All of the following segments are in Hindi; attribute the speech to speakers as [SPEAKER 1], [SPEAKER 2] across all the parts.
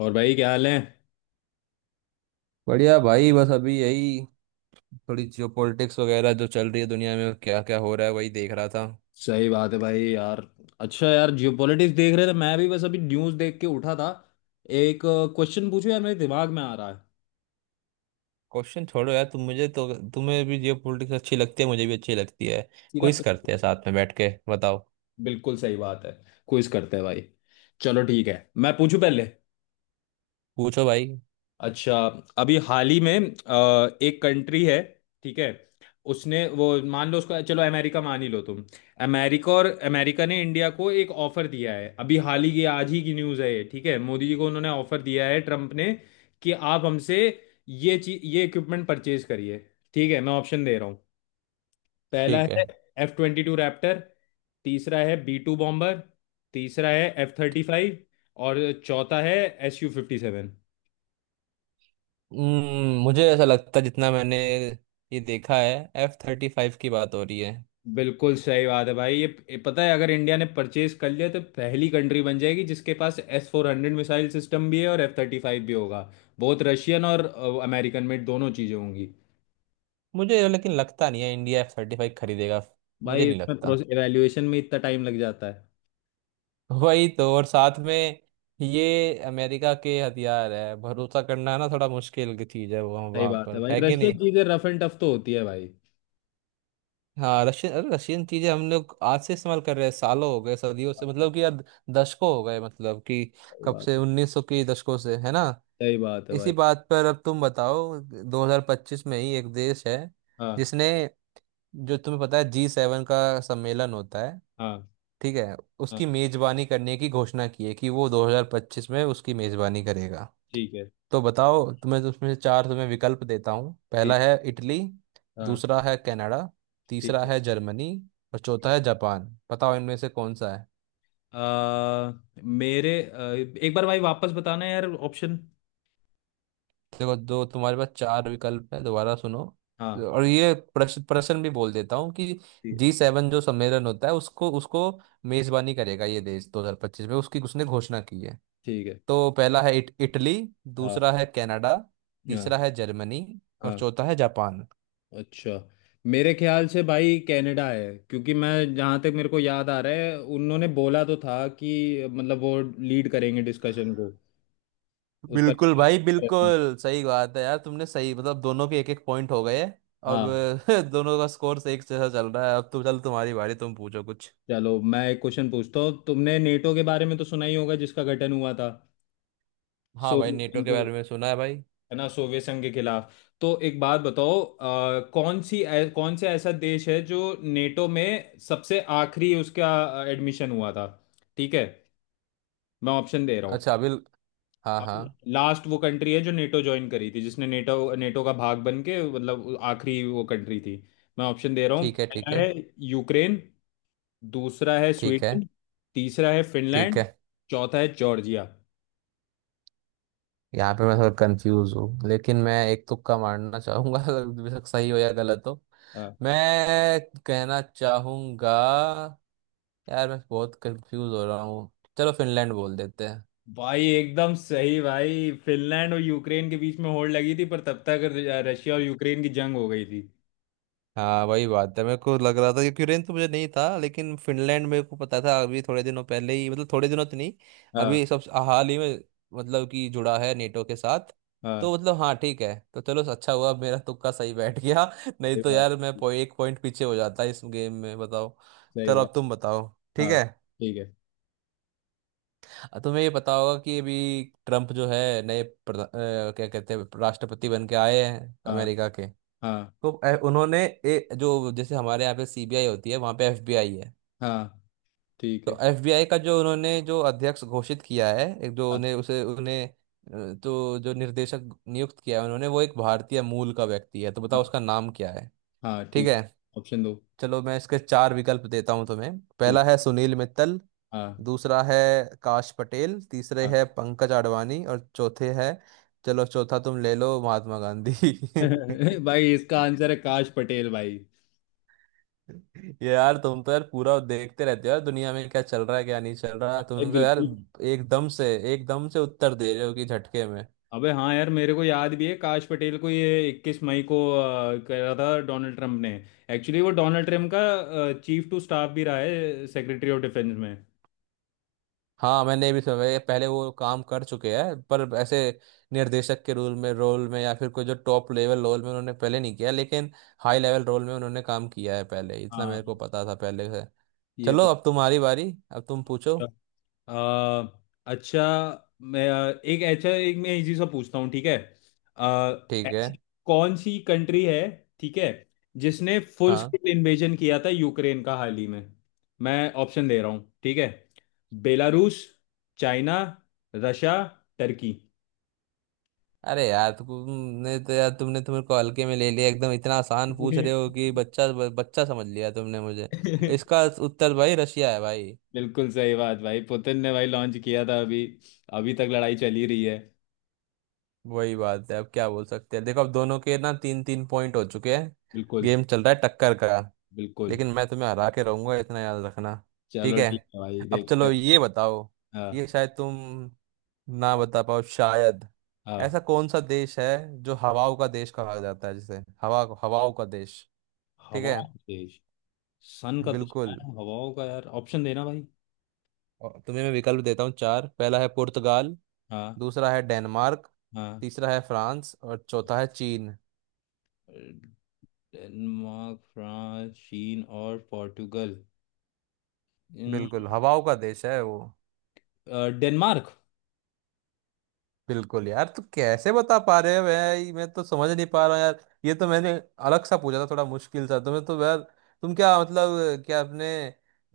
[SPEAKER 1] और भाई क्या हाल है?
[SPEAKER 2] बढ़िया भाई। बस अभी यही थोड़ी जियो पॉलिटिक्स वगैरह जो चल रही है, दुनिया में क्या क्या हो रहा है वही देख रहा था।
[SPEAKER 1] सही बात है भाई यार। अच्छा यार, जियोपॉलिटिक्स देख रहे थे। मैं भी बस अभी न्यूज़ देख के उठा था। एक क्वेश्चन पूछो यार, मेरे दिमाग में आ रहा है।
[SPEAKER 2] क्वेश्चन छोड़ो यार। तुम मुझे तो, तुम्हें भी जियो पॉलिटिक्स अच्छी लगती है, मुझे भी अच्छी लगती है।
[SPEAKER 1] सीधा
[SPEAKER 2] क्विज
[SPEAKER 1] question।
[SPEAKER 2] करते हैं साथ में बैठ के, बताओ।
[SPEAKER 1] बिल्कुल सही बात है। क्विज करते हैं भाई। चलो ठीक है, मैं पूछूं पहले।
[SPEAKER 2] पूछो भाई।
[SPEAKER 1] अच्छा। अभी हाल ही में एक कंट्री है, ठीक है। उसने वो मान लो, उसको चलो अमेरिका मान ही लो तुम। अमेरिका और अमेरिका ने इंडिया को एक ऑफर दिया है, अभी हाल ही की आज ही की न्यूज़ है ये। ठीक है, मोदी जी को उन्होंने ऑफर दिया है, ट्रम्प ने। कि आप हमसे ये इक्विपमेंट परचेज करिए। ठीक है, मैं ऑप्शन दे रहा हूँ। पहला
[SPEAKER 2] ठीक है।
[SPEAKER 1] है F-22 रैप्टर। तीसरा है B-2 बॉम्बर। तीसरा है F-35। और चौथा है Su-57।
[SPEAKER 2] मुझे ऐसा लगता है, जितना मैंने ये देखा है, F-35 की बात हो रही है।
[SPEAKER 1] बिल्कुल सही बात है भाई। ये पता है, अगर इंडिया ने परचेज कर लिया तो पहली कंट्री बन जाएगी जिसके पास S-400 मिसाइल सिस्टम भी है और F-35 भी होगा। बहुत रशियन और अमेरिकन मेड दोनों चीज़ें होंगी।
[SPEAKER 2] मुझे लेकिन लगता नहीं है इंडिया F-35 खरीदेगा। मुझे
[SPEAKER 1] भाई
[SPEAKER 2] नहीं
[SPEAKER 1] इसमें
[SPEAKER 2] लगता।
[SPEAKER 1] प्रोसेस एवेल्युएशन में इतना टाइम लग जाता है।
[SPEAKER 2] वही तो। और साथ में, ये अमेरिका के हथियार है, भरोसा करना ना थोड़ा मुश्किल की चीज है, वो
[SPEAKER 1] सही
[SPEAKER 2] वहां
[SPEAKER 1] बात है
[SPEAKER 2] पर
[SPEAKER 1] भाई,
[SPEAKER 2] है कि
[SPEAKER 1] रशियन
[SPEAKER 2] नहीं।
[SPEAKER 1] चीज़ें रफ एंड टफ तो होती है भाई।
[SPEAKER 2] हाँ रशियन, अरे रशियन चीजें हम लोग आज से इस्तेमाल कर रहे हैं, सालों हो गए, सदियों से मतलब कि यार, दशकों हो गए मतलब कि,
[SPEAKER 1] सही
[SPEAKER 2] कब
[SPEAKER 1] बात
[SPEAKER 2] से
[SPEAKER 1] है।
[SPEAKER 2] 1900 के दशकों से है ना।
[SPEAKER 1] सही बात है
[SPEAKER 2] इसी
[SPEAKER 1] भाई।
[SPEAKER 2] बात पर अब तुम बताओ, 2025 में ही एक देश है
[SPEAKER 1] हाँ।
[SPEAKER 2] जिसने, जो तुम्हें पता है G7 का सम्मेलन होता है,
[SPEAKER 1] हाँ।
[SPEAKER 2] ठीक है,
[SPEAKER 1] हाँ।
[SPEAKER 2] उसकी मेजबानी करने की घोषणा की है कि वो 2025 में उसकी मेजबानी करेगा।
[SPEAKER 1] ठीक है।
[SPEAKER 2] तो बताओ तुम्हें, तो उसमें से चार तुम्हें विकल्प देता हूँ। पहला
[SPEAKER 1] ठीक।
[SPEAKER 2] है इटली,
[SPEAKER 1] हाँ।
[SPEAKER 2] दूसरा है कनाडा,
[SPEAKER 1] ठीक
[SPEAKER 2] तीसरा
[SPEAKER 1] है।
[SPEAKER 2] है जर्मनी, और
[SPEAKER 1] ठीक।
[SPEAKER 2] चौथा है जापान। बताओ इनमें से कौन सा है।
[SPEAKER 1] आ, मेरे एक बार भाई वापस बताना यार, ऑप्शन।
[SPEAKER 2] देखो दो तुम्हारे पास चार विकल्प है, दोबारा सुनो।
[SPEAKER 1] हाँ।
[SPEAKER 2] और ये प्रश्न प्रश्न भी बोल देता हूँ कि
[SPEAKER 1] ठीक।
[SPEAKER 2] G7 जो सम्मेलन होता है, उसको उसको मेजबानी करेगा ये देश 2025 में, उसकी उसने घोषणा की है।
[SPEAKER 1] ठीक है।
[SPEAKER 2] तो पहला है इटली,
[SPEAKER 1] हाँ।
[SPEAKER 2] दूसरा है कनाडा,
[SPEAKER 1] हाँ।
[SPEAKER 2] तीसरा है जर्मनी, और
[SPEAKER 1] हाँ,
[SPEAKER 2] चौथा है जापान।
[SPEAKER 1] अच्छा। मेरे ख्याल से भाई कनाडा है, क्योंकि मैं जहाँ तक मेरे को याद आ रहा है, उन्होंने बोला तो था कि मतलब वो लीड करेंगे डिस्कशन को। उसका
[SPEAKER 2] बिल्कुल भाई, बिल्कुल सही बात है यार। तुमने सही मतलब, दोनों के एक एक पॉइंट हो गए। अब
[SPEAKER 1] हाँ।
[SPEAKER 2] दोनों का स्कोर एक जैसा चल रहा है। अब तो चल, तुम्हारी बारी, तुम पूछो कुछ।
[SPEAKER 1] चलो मैं एक क्वेश्चन पूछता हूँ। तुमने नेटो के बारे में तो सुना ही होगा, जिसका गठन हुआ था
[SPEAKER 2] हाँ भाई,
[SPEAKER 1] सोवियत
[SPEAKER 2] नेटो
[SPEAKER 1] संघ
[SPEAKER 2] के
[SPEAKER 1] को,
[SPEAKER 2] बारे में सुना है भाई।
[SPEAKER 1] है ना, सोवियत संघ के खिलाफ। तो एक बात बताओ कौन सी कौन सा ऐसा देश है जो नेटो में सबसे आखिरी उसका एडमिशन हुआ था। ठीक है, मैं ऑप्शन दे रहा हूँ।
[SPEAKER 2] अच्छा अभी। हाँ, हाँ।
[SPEAKER 1] लास्ट वो कंट्री है जो नेटो ज्वाइन करी थी, जिसने नेटो नेटो का भाग बन के मतलब आखिरी वो कंट्री थी। मैं ऑप्शन दे रहा हूँ।
[SPEAKER 2] ठीक है, ठीक
[SPEAKER 1] पहला
[SPEAKER 2] है।
[SPEAKER 1] है यूक्रेन। दूसरा है
[SPEAKER 2] ठीक है।
[SPEAKER 1] स्वीडन। तीसरा है
[SPEAKER 2] ठीक
[SPEAKER 1] फिनलैंड।
[SPEAKER 2] है।
[SPEAKER 1] चौथा है जॉर्जिया।
[SPEAKER 2] यहाँ पे मैं थोड़ा कंफ्यूज हूँ, लेकिन मैं एक तुक्का मारना चाहूंगा अगर बेशक सही हो या गलत हो।
[SPEAKER 1] हाँ।
[SPEAKER 2] मैं कहना चाहूंगा, यार मैं बहुत कंफ्यूज हो रहा हूँ। चलो, फिनलैंड बोल देते।
[SPEAKER 1] भाई एकदम सही भाई, फिनलैंड और यूक्रेन के बीच में होड़ लगी थी, पर तब तक रशिया और यूक्रेन की जंग हो गई थी।
[SPEAKER 2] हाँ वही बात है, मेरे को लग रहा था कि यूक्रेन तो मुझे नहीं था, लेकिन फिनलैंड मेरे को पता था। अभी थोड़े दिनों पहले ही, मतलब थोड़े दिनों तो नहीं,
[SPEAKER 1] हाँ।
[SPEAKER 2] अभी सब हाल ही में मतलब कि जुड़ा है नेटो के साथ।
[SPEAKER 1] हाँ।
[SPEAKER 2] तो मतलब हाँ ठीक है, तो चलो अच्छा हुआ मेरा तुक्का सही बैठ गया, नहीं
[SPEAKER 1] सही
[SPEAKER 2] तो
[SPEAKER 1] बात।
[SPEAKER 2] यार मैं एक पॉइंट पीछे हो जाता इस गेम में, बताओ।
[SPEAKER 1] सही
[SPEAKER 2] चलो
[SPEAKER 1] बात।
[SPEAKER 2] अब तुम बताओ। ठीक
[SPEAKER 1] हाँ।
[SPEAKER 2] है।
[SPEAKER 1] ठीक है।
[SPEAKER 2] तुम्हें ये पता होगा कि अभी ट्रम्प जो है नए क्या कहते हैं, राष्ट्रपति बन के आए हैं
[SPEAKER 1] हाँ।
[SPEAKER 2] अमेरिका के।
[SPEAKER 1] हाँ।
[SPEAKER 2] तो उन्होंने जो जैसे हमारे यहाँ पे सीबीआई होती है, वहाँ पे एफबीआई है।
[SPEAKER 1] हाँ। ठीक है।
[SPEAKER 2] तो एफबीआई का जो उन्होंने जो अध्यक्ष घोषित किया है, एक, जो
[SPEAKER 1] हाँ।
[SPEAKER 2] उन्हें तो जो निर्देशक नियुक्त किया है उन्होंने, वो एक भारतीय मूल का व्यक्ति है, तो बताओ
[SPEAKER 1] हाँ।
[SPEAKER 2] उसका नाम क्या है।
[SPEAKER 1] हाँ,
[SPEAKER 2] ठीक
[SPEAKER 1] ठीक है।
[SPEAKER 2] है।
[SPEAKER 1] ऑप्शन दो।
[SPEAKER 2] चलो मैं इसके चार विकल्प देता हूँ तुम्हें। पहला
[SPEAKER 1] ठीक।
[SPEAKER 2] है सुनील मित्तल,
[SPEAKER 1] हाँ।
[SPEAKER 2] दूसरा है काश पटेल, तीसरे
[SPEAKER 1] हाँ।
[SPEAKER 2] है पंकज आडवाणी, और चौथे है, चलो चौथा तुम ले लो महात्मा गांधी।
[SPEAKER 1] भाई इसका आंसर है काश पटेल भाई।
[SPEAKER 2] ये यार, तुम तो यार पूरा देखते रहते हो यार दुनिया में क्या चल रहा है क्या नहीं चल रहा,
[SPEAKER 1] भाई
[SPEAKER 2] तुम तो यार
[SPEAKER 1] बिल्कुल।
[SPEAKER 2] एकदम से एकदम से उत्तर दे रहे हो कि झटके में।
[SPEAKER 1] अबे हाँ यार, मेरे को याद भी है, काश पटेल को ये 21 मई को करा था डोनाल्ड ट्रंप ने। एक्चुअली वो डोनाल्ड ट्रंप का चीफ टू स्टाफ भी रहा है, सेक्रेटरी ऑफ डिफेंस में।
[SPEAKER 2] हाँ मैंने भी सुना है, पहले वो काम कर चुके हैं, पर ऐसे निर्देशक के रोल में या फिर कोई जो टॉप लेवल रोल में उन्होंने पहले नहीं किया, लेकिन हाई लेवल रोल में उन्होंने काम किया है पहले, इतना
[SPEAKER 1] हाँ।
[SPEAKER 2] मेरे को पता था पहले से।
[SPEAKER 1] ये
[SPEAKER 2] चलो
[SPEAKER 1] तो
[SPEAKER 2] अब तुम्हारी बारी, अब तुम पूछो।
[SPEAKER 1] अच्छा। अ, अच्छा, मैं एक अच्छा एक मैं इजी सा पूछता हूँ, ठीक है।
[SPEAKER 2] ठीक है।
[SPEAKER 1] ऐसी कौन सी कंट्री है, ठीक है, जिसने फुल
[SPEAKER 2] हाँ।
[SPEAKER 1] स्केल इन्वेजन किया था यूक्रेन का हाल ही में। मैं ऑप्शन दे रहा हूँ, ठीक है। बेलारूस। चाइना। रशिया। टर्की।
[SPEAKER 2] अरे यार, तुमने तो यार, तुमने तुम्हें को हल्के में ले लिया, एकदम इतना आसान पूछ रहे हो कि बच्चा, बच्चा समझ लिया तुमने मुझे। इसका उत्तर भाई रशिया है भाई।
[SPEAKER 1] बिल्कुल सही बात भाई, पुतिन ने भाई लॉन्च किया था अभी। अभी तक लड़ाई चली रही है।
[SPEAKER 2] वही बात है अब क्या बोल सकते हैं, देखो अब दोनों के ना तीन तीन पॉइंट हो चुके हैं।
[SPEAKER 1] बिल्कुल।
[SPEAKER 2] गेम चल रहा है टक्कर का।
[SPEAKER 1] बिल्कुल।
[SPEAKER 2] लेकिन मैं तुम्हें हरा के रहूंगा, इतना याद रखना। ठीक
[SPEAKER 1] चलो
[SPEAKER 2] है।
[SPEAKER 1] ठीक है भाई,
[SPEAKER 2] अब
[SPEAKER 1] देखते
[SPEAKER 2] चलो
[SPEAKER 1] हैं।
[SPEAKER 2] ये बताओ,
[SPEAKER 1] हाँ।
[SPEAKER 2] ये शायद तुम ना बता पाओ शायद।
[SPEAKER 1] हाँ। हाँ।
[SPEAKER 2] ऐसा कौन सा देश है जो हवाओं का देश कहा जाता है, जिसे हवा, हवाओं का देश। ठीक है।
[SPEAKER 1] हवाओं का देश? सन का तो सुना
[SPEAKER 2] बिल्कुल।
[SPEAKER 1] है, हवाओं का यार ऑप्शन देना भाई।
[SPEAKER 2] और तुम्हें मैं विकल्प देता हूँ चार। पहला है पुर्तगाल,
[SPEAKER 1] हाँ।
[SPEAKER 2] दूसरा है डेनमार्क,
[SPEAKER 1] हाँ।
[SPEAKER 2] तीसरा है फ्रांस, और चौथा है चीन।
[SPEAKER 1] डेनमार्क, फ्रांस, चीन और पोर्टुगल।
[SPEAKER 2] बिल्कुल
[SPEAKER 1] इन-
[SPEAKER 2] हवाओं का देश है वो।
[SPEAKER 1] डेनमार्क।
[SPEAKER 2] बिल्कुल यार, तू कैसे बता पा रहे हो भाई, मैं तो समझ नहीं पा रहा हूँ यार। ये तो मैंने अलग सा पूछा था, थोड़ा मुश्किल सा। तुम्हें तो यार, तुम क्या मतलब, क्या अपने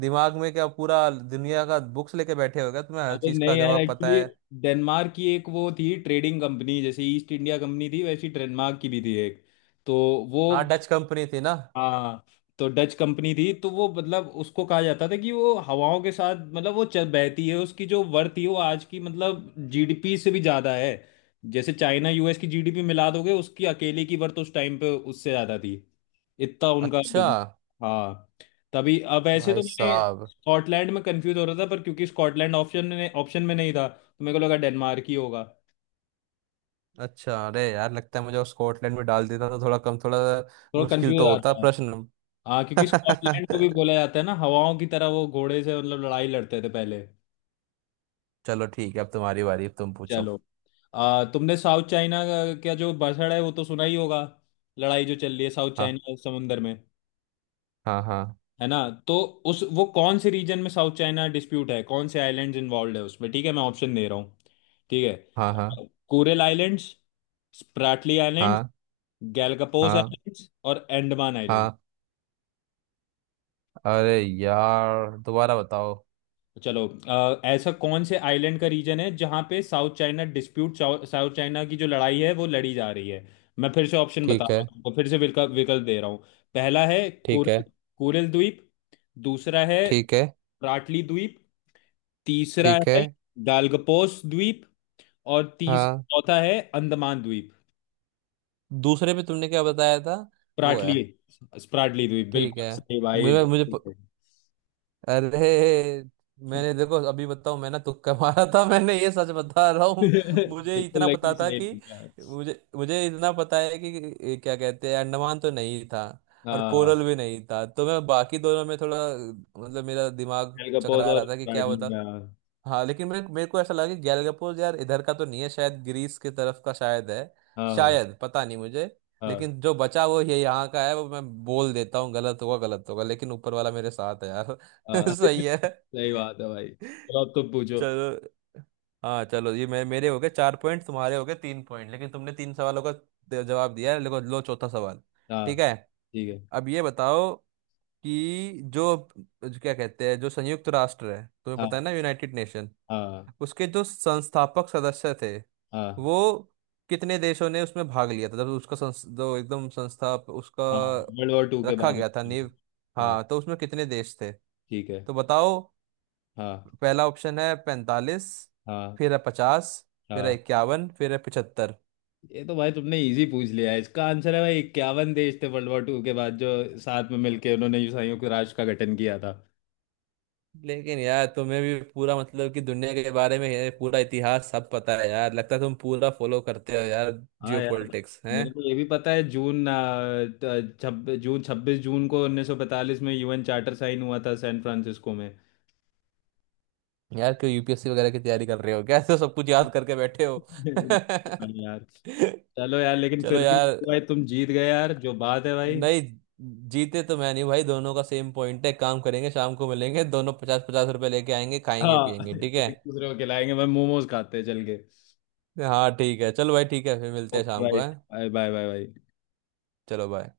[SPEAKER 2] दिमाग में क्या पूरा दुनिया का बुक्स लेके बैठे हो क्या, तुम्हें हर
[SPEAKER 1] अबे
[SPEAKER 2] चीज का
[SPEAKER 1] नहीं यार,
[SPEAKER 2] जवाब पता
[SPEAKER 1] एक्चुअली
[SPEAKER 2] है।
[SPEAKER 1] डेनमार्क की एक वो थी ट्रेडिंग कंपनी, जैसे ईस्ट इंडिया कंपनी थी वैसी डेनमार्क की भी थी एक, तो वो
[SPEAKER 2] हाँ, डच कंपनी थी ना।
[SPEAKER 1] हाँ। तो डच कंपनी थी, तो वो मतलब उसको कहा जाता था कि वो हवाओं के साथ मतलब वो चल बहती है। उसकी जो वर्थ थी वो आज की मतलब जीडीपी से भी ज्यादा है। जैसे चाइना यूएस की जीडीपी मिला दोगे, उसकी अकेले की वर्थ उस टाइम पे उससे ज्यादा थी, इतना उनका
[SPEAKER 2] अच्छा।
[SPEAKER 1] बिजनेस। हाँ। तभी। अब ऐसे
[SPEAKER 2] भाई
[SPEAKER 1] तो मैंने
[SPEAKER 2] साहब।
[SPEAKER 1] स्कॉटलैंड में कंफ्यूज हो रहा था, पर क्योंकि स्कॉटलैंड ऑप्शन में नहीं था, तो मेरे को लगा डेनमार्क ही होगा।
[SPEAKER 2] अच्छा, अरे यार लगता है मुझे वो स्कॉटलैंड में डाल देता तो थोड़ा कम, थोड़ा
[SPEAKER 1] थोड़ा
[SPEAKER 2] मुश्किल
[SPEAKER 1] कंफ्यूज
[SPEAKER 2] तो होता
[SPEAKER 1] आता है।
[SPEAKER 2] प्रश्न।
[SPEAKER 1] हाँ, क्योंकि स्कॉटलैंड को भी बोला जाता है ना, हवाओं की तरह वो घोड़े से मतलब लड़ाई लड़ते थे पहले।
[SPEAKER 2] चलो ठीक है, अब तुम्हारी बारी, अब तुम पूछो।
[SPEAKER 1] चलो। तुमने साउथ चाइना का क्या जो बसड़ है वो तो सुना ही होगा, लड़ाई जो चल रही है साउथ
[SPEAKER 2] हाँ,
[SPEAKER 1] चाइना समुंदर में,
[SPEAKER 2] हाँ, हाँ,
[SPEAKER 1] है ना। तो उस वो कौन से रीजन में साउथ चाइना डिस्प्यूट है, कौन से आइलैंड्स इन्वॉल्व है उसमें। ठीक है मैं ऑप्शन दे रहा हूँ। ठीक
[SPEAKER 2] हाँ, हाँ,
[SPEAKER 1] है, कोरल आइलैंड्स, स्प्राटली
[SPEAKER 2] हाँ,
[SPEAKER 1] आइलैंड्स, गैलापागोस
[SPEAKER 2] हाँ,
[SPEAKER 1] आइलैंड्स और अंडमान आइलैंड्स।
[SPEAKER 2] हाँ। अरे यार दोबारा बताओ।
[SPEAKER 1] चलो ऐसा कौन से आइलैंड का रीजन है जहां पे South China dispute, South China की जो लड़ाई है वो लड़ी जा रही है। मैं फिर से ऑप्शन बता
[SPEAKER 2] ठीक
[SPEAKER 1] रहा हूँ
[SPEAKER 2] है,
[SPEAKER 1] तुमको, फिर से विकल्प विकल्प दे रहा हूँ। पहला है
[SPEAKER 2] ठीक है,
[SPEAKER 1] कोरल, कोरल द्वीप। दूसरा है
[SPEAKER 2] ठीक है,
[SPEAKER 1] राटली द्वीप। तीसरा
[SPEAKER 2] ठीक है।
[SPEAKER 1] है गालगपोस द्वीप। और तीस
[SPEAKER 2] हाँ,
[SPEAKER 1] चौथा है अंडमान द्वीप।
[SPEAKER 2] दूसरे पे तुमने क्या बताया था? वो
[SPEAKER 1] स्प्राटली,
[SPEAKER 2] है।
[SPEAKER 1] स्प्राटली द्वीप
[SPEAKER 2] ठीक
[SPEAKER 1] बिल्कुल
[SPEAKER 2] है।
[SPEAKER 1] सही भाई,
[SPEAKER 2] मुझे मुझे
[SPEAKER 1] बिल्कुल सही।
[SPEAKER 2] अरे, मैंने देखो अभी बताऊं मैं ना, तुक्का मारा था मैंने, ये सच बता रहा हूँ, मुझे
[SPEAKER 1] बिल्कुल,
[SPEAKER 2] इतना पता
[SPEAKER 1] लेकिन
[SPEAKER 2] था
[SPEAKER 1] सही
[SPEAKER 2] कि,
[SPEAKER 1] लिखा।
[SPEAKER 2] मुझे मुझे इतना पता है कि ये क्या कहते हैं, अंडमान तो नहीं था और
[SPEAKER 1] हाँ,
[SPEAKER 2] कोरल भी नहीं था, तो मैं बाकी दोनों में थोड़ा, मतलब मेरा दिमाग
[SPEAKER 1] गालगपोस
[SPEAKER 2] चकरा रहा
[SPEAKER 1] और
[SPEAKER 2] था कि क्या
[SPEAKER 1] स्प्राटली
[SPEAKER 2] बता।
[SPEAKER 1] का।
[SPEAKER 2] हाँ लेकिन मेरे मेरे को ऐसा लगा कि गैलगपोस यार इधर का तो नहीं है शायद, ग्रीस की तरफ का शायद है,
[SPEAKER 1] हाँ।
[SPEAKER 2] शायद पता नहीं मुझे।
[SPEAKER 1] हाँ।
[SPEAKER 2] लेकिन जो बचा वो ये यहाँ का है, वो मैं बोल देता हूँ, गलत होगा गलत होगा, लेकिन ऊपर वाला मेरे साथ है यार।
[SPEAKER 1] हाँ।
[SPEAKER 2] सही है।
[SPEAKER 1] सही बात है भाई, चलो अब तुम पूछो।
[SPEAKER 2] चलो। हाँ चलो, ये मेरे मेरे हो गए चार पॉइंट, तुम्हारे हो गए तीन पॉइंट, लेकिन तुमने तीन सवालों का जवाब दिया है। लो लो चौथा सवाल।
[SPEAKER 1] हाँ।
[SPEAKER 2] ठीक है।
[SPEAKER 1] ठीक है।
[SPEAKER 2] अब ये बताओ कि जो, जो क्या कहते हैं, जो संयुक्त राष्ट्र है, तुम्हें पता
[SPEAKER 1] हाँ।
[SPEAKER 2] है ना, यूनाइटेड नेशन,
[SPEAKER 1] हाँ।
[SPEAKER 2] उसके जो संस्थापक सदस्य थे,
[SPEAKER 1] हाँ।
[SPEAKER 2] वो कितने देशों ने उसमें भाग लिया था जब उसका जो एकदम संस्था उसका
[SPEAKER 1] हाँ, वर्ल्ड वॉर 2 के
[SPEAKER 2] रखा
[SPEAKER 1] बाद
[SPEAKER 2] गया था
[SPEAKER 1] हुई।
[SPEAKER 2] नींव।
[SPEAKER 1] हाँ।
[SPEAKER 2] हाँ तो उसमें कितने देश थे?
[SPEAKER 1] ठीक है।
[SPEAKER 2] तो बताओ,
[SPEAKER 1] हाँ।
[SPEAKER 2] पहला ऑप्शन है 45,
[SPEAKER 1] हाँ।
[SPEAKER 2] फिर है 50, फिर है
[SPEAKER 1] हाँ,
[SPEAKER 2] 51, फिर है 75।
[SPEAKER 1] ये तो भाई तुमने इजी पूछ लिया है, इसका आंसर है भाई 51 देश थे, वर्ल्ड वॉर 2 के बाद जो साथ में मिलके उन्होंने संयुक्त राष्ट्र का गठन किया था।
[SPEAKER 2] लेकिन यार तुम्हें भी पूरा मतलब कि दुनिया के बारे में है, पूरा इतिहास सब पता है यार, लगता है तुम पूरा फॉलो करते हो यार,
[SPEAKER 1] हाँ
[SPEAKER 2] जियो
[SPEAKER 1] यार,
[SPEAKER 2] पॉलिटिक्स है।
[SPEAKER 1] मेरे को ये भी पता है, जून छब्बीस जून 26 जून को 1945 में यूएन चार्टर साइन हुआ था सैन फ्रांसिस्को में।
[SPEAKER 2] यार क्यों यूपीएससी वगैरह की तैयारी कर रहे हो क्या, ऐसे सब कुछ याद करके बैठे हो?
[SPEAKER 1] हाँ यार। चलो यार, लेकिन
[SPEAKER 2] चलो
[SPEAKER 1] फिर भी
[SPEAKER 2] यार।
[SPEAKER 1] तो भाई तुम जीत गए यार, जो बात है भाई।
[SPEAKER 2] नहीं, जीते तो मैं नहीं भाई, दोनों का सेम पॉइंट है। काम करेंगे, शाम को मिलेंगे दोनों, पचास पचास रुपए लेके आएंगे, खाएंगे
[SPEAKER 1] हाँ,
[SPEAKER 2] पिएंगे, ठीक है।
[SPEAKER 1] एक दूसरे को खिलाएंगे भाई, मोमोज खाते हैं चल के।
[SPEAKER 2] हाँ ठीक है, चलो भाई ठीक है, फिर मिलते हैं
[SPEAKER 1] ओके
[SPEAKER 2] शाम को,
[SPEAKER 1] भाई।
[SPEAKER 2] है।
[SPEAKER 1] Bye bye bye bye.
[SPEAKER 2] चलो बाय।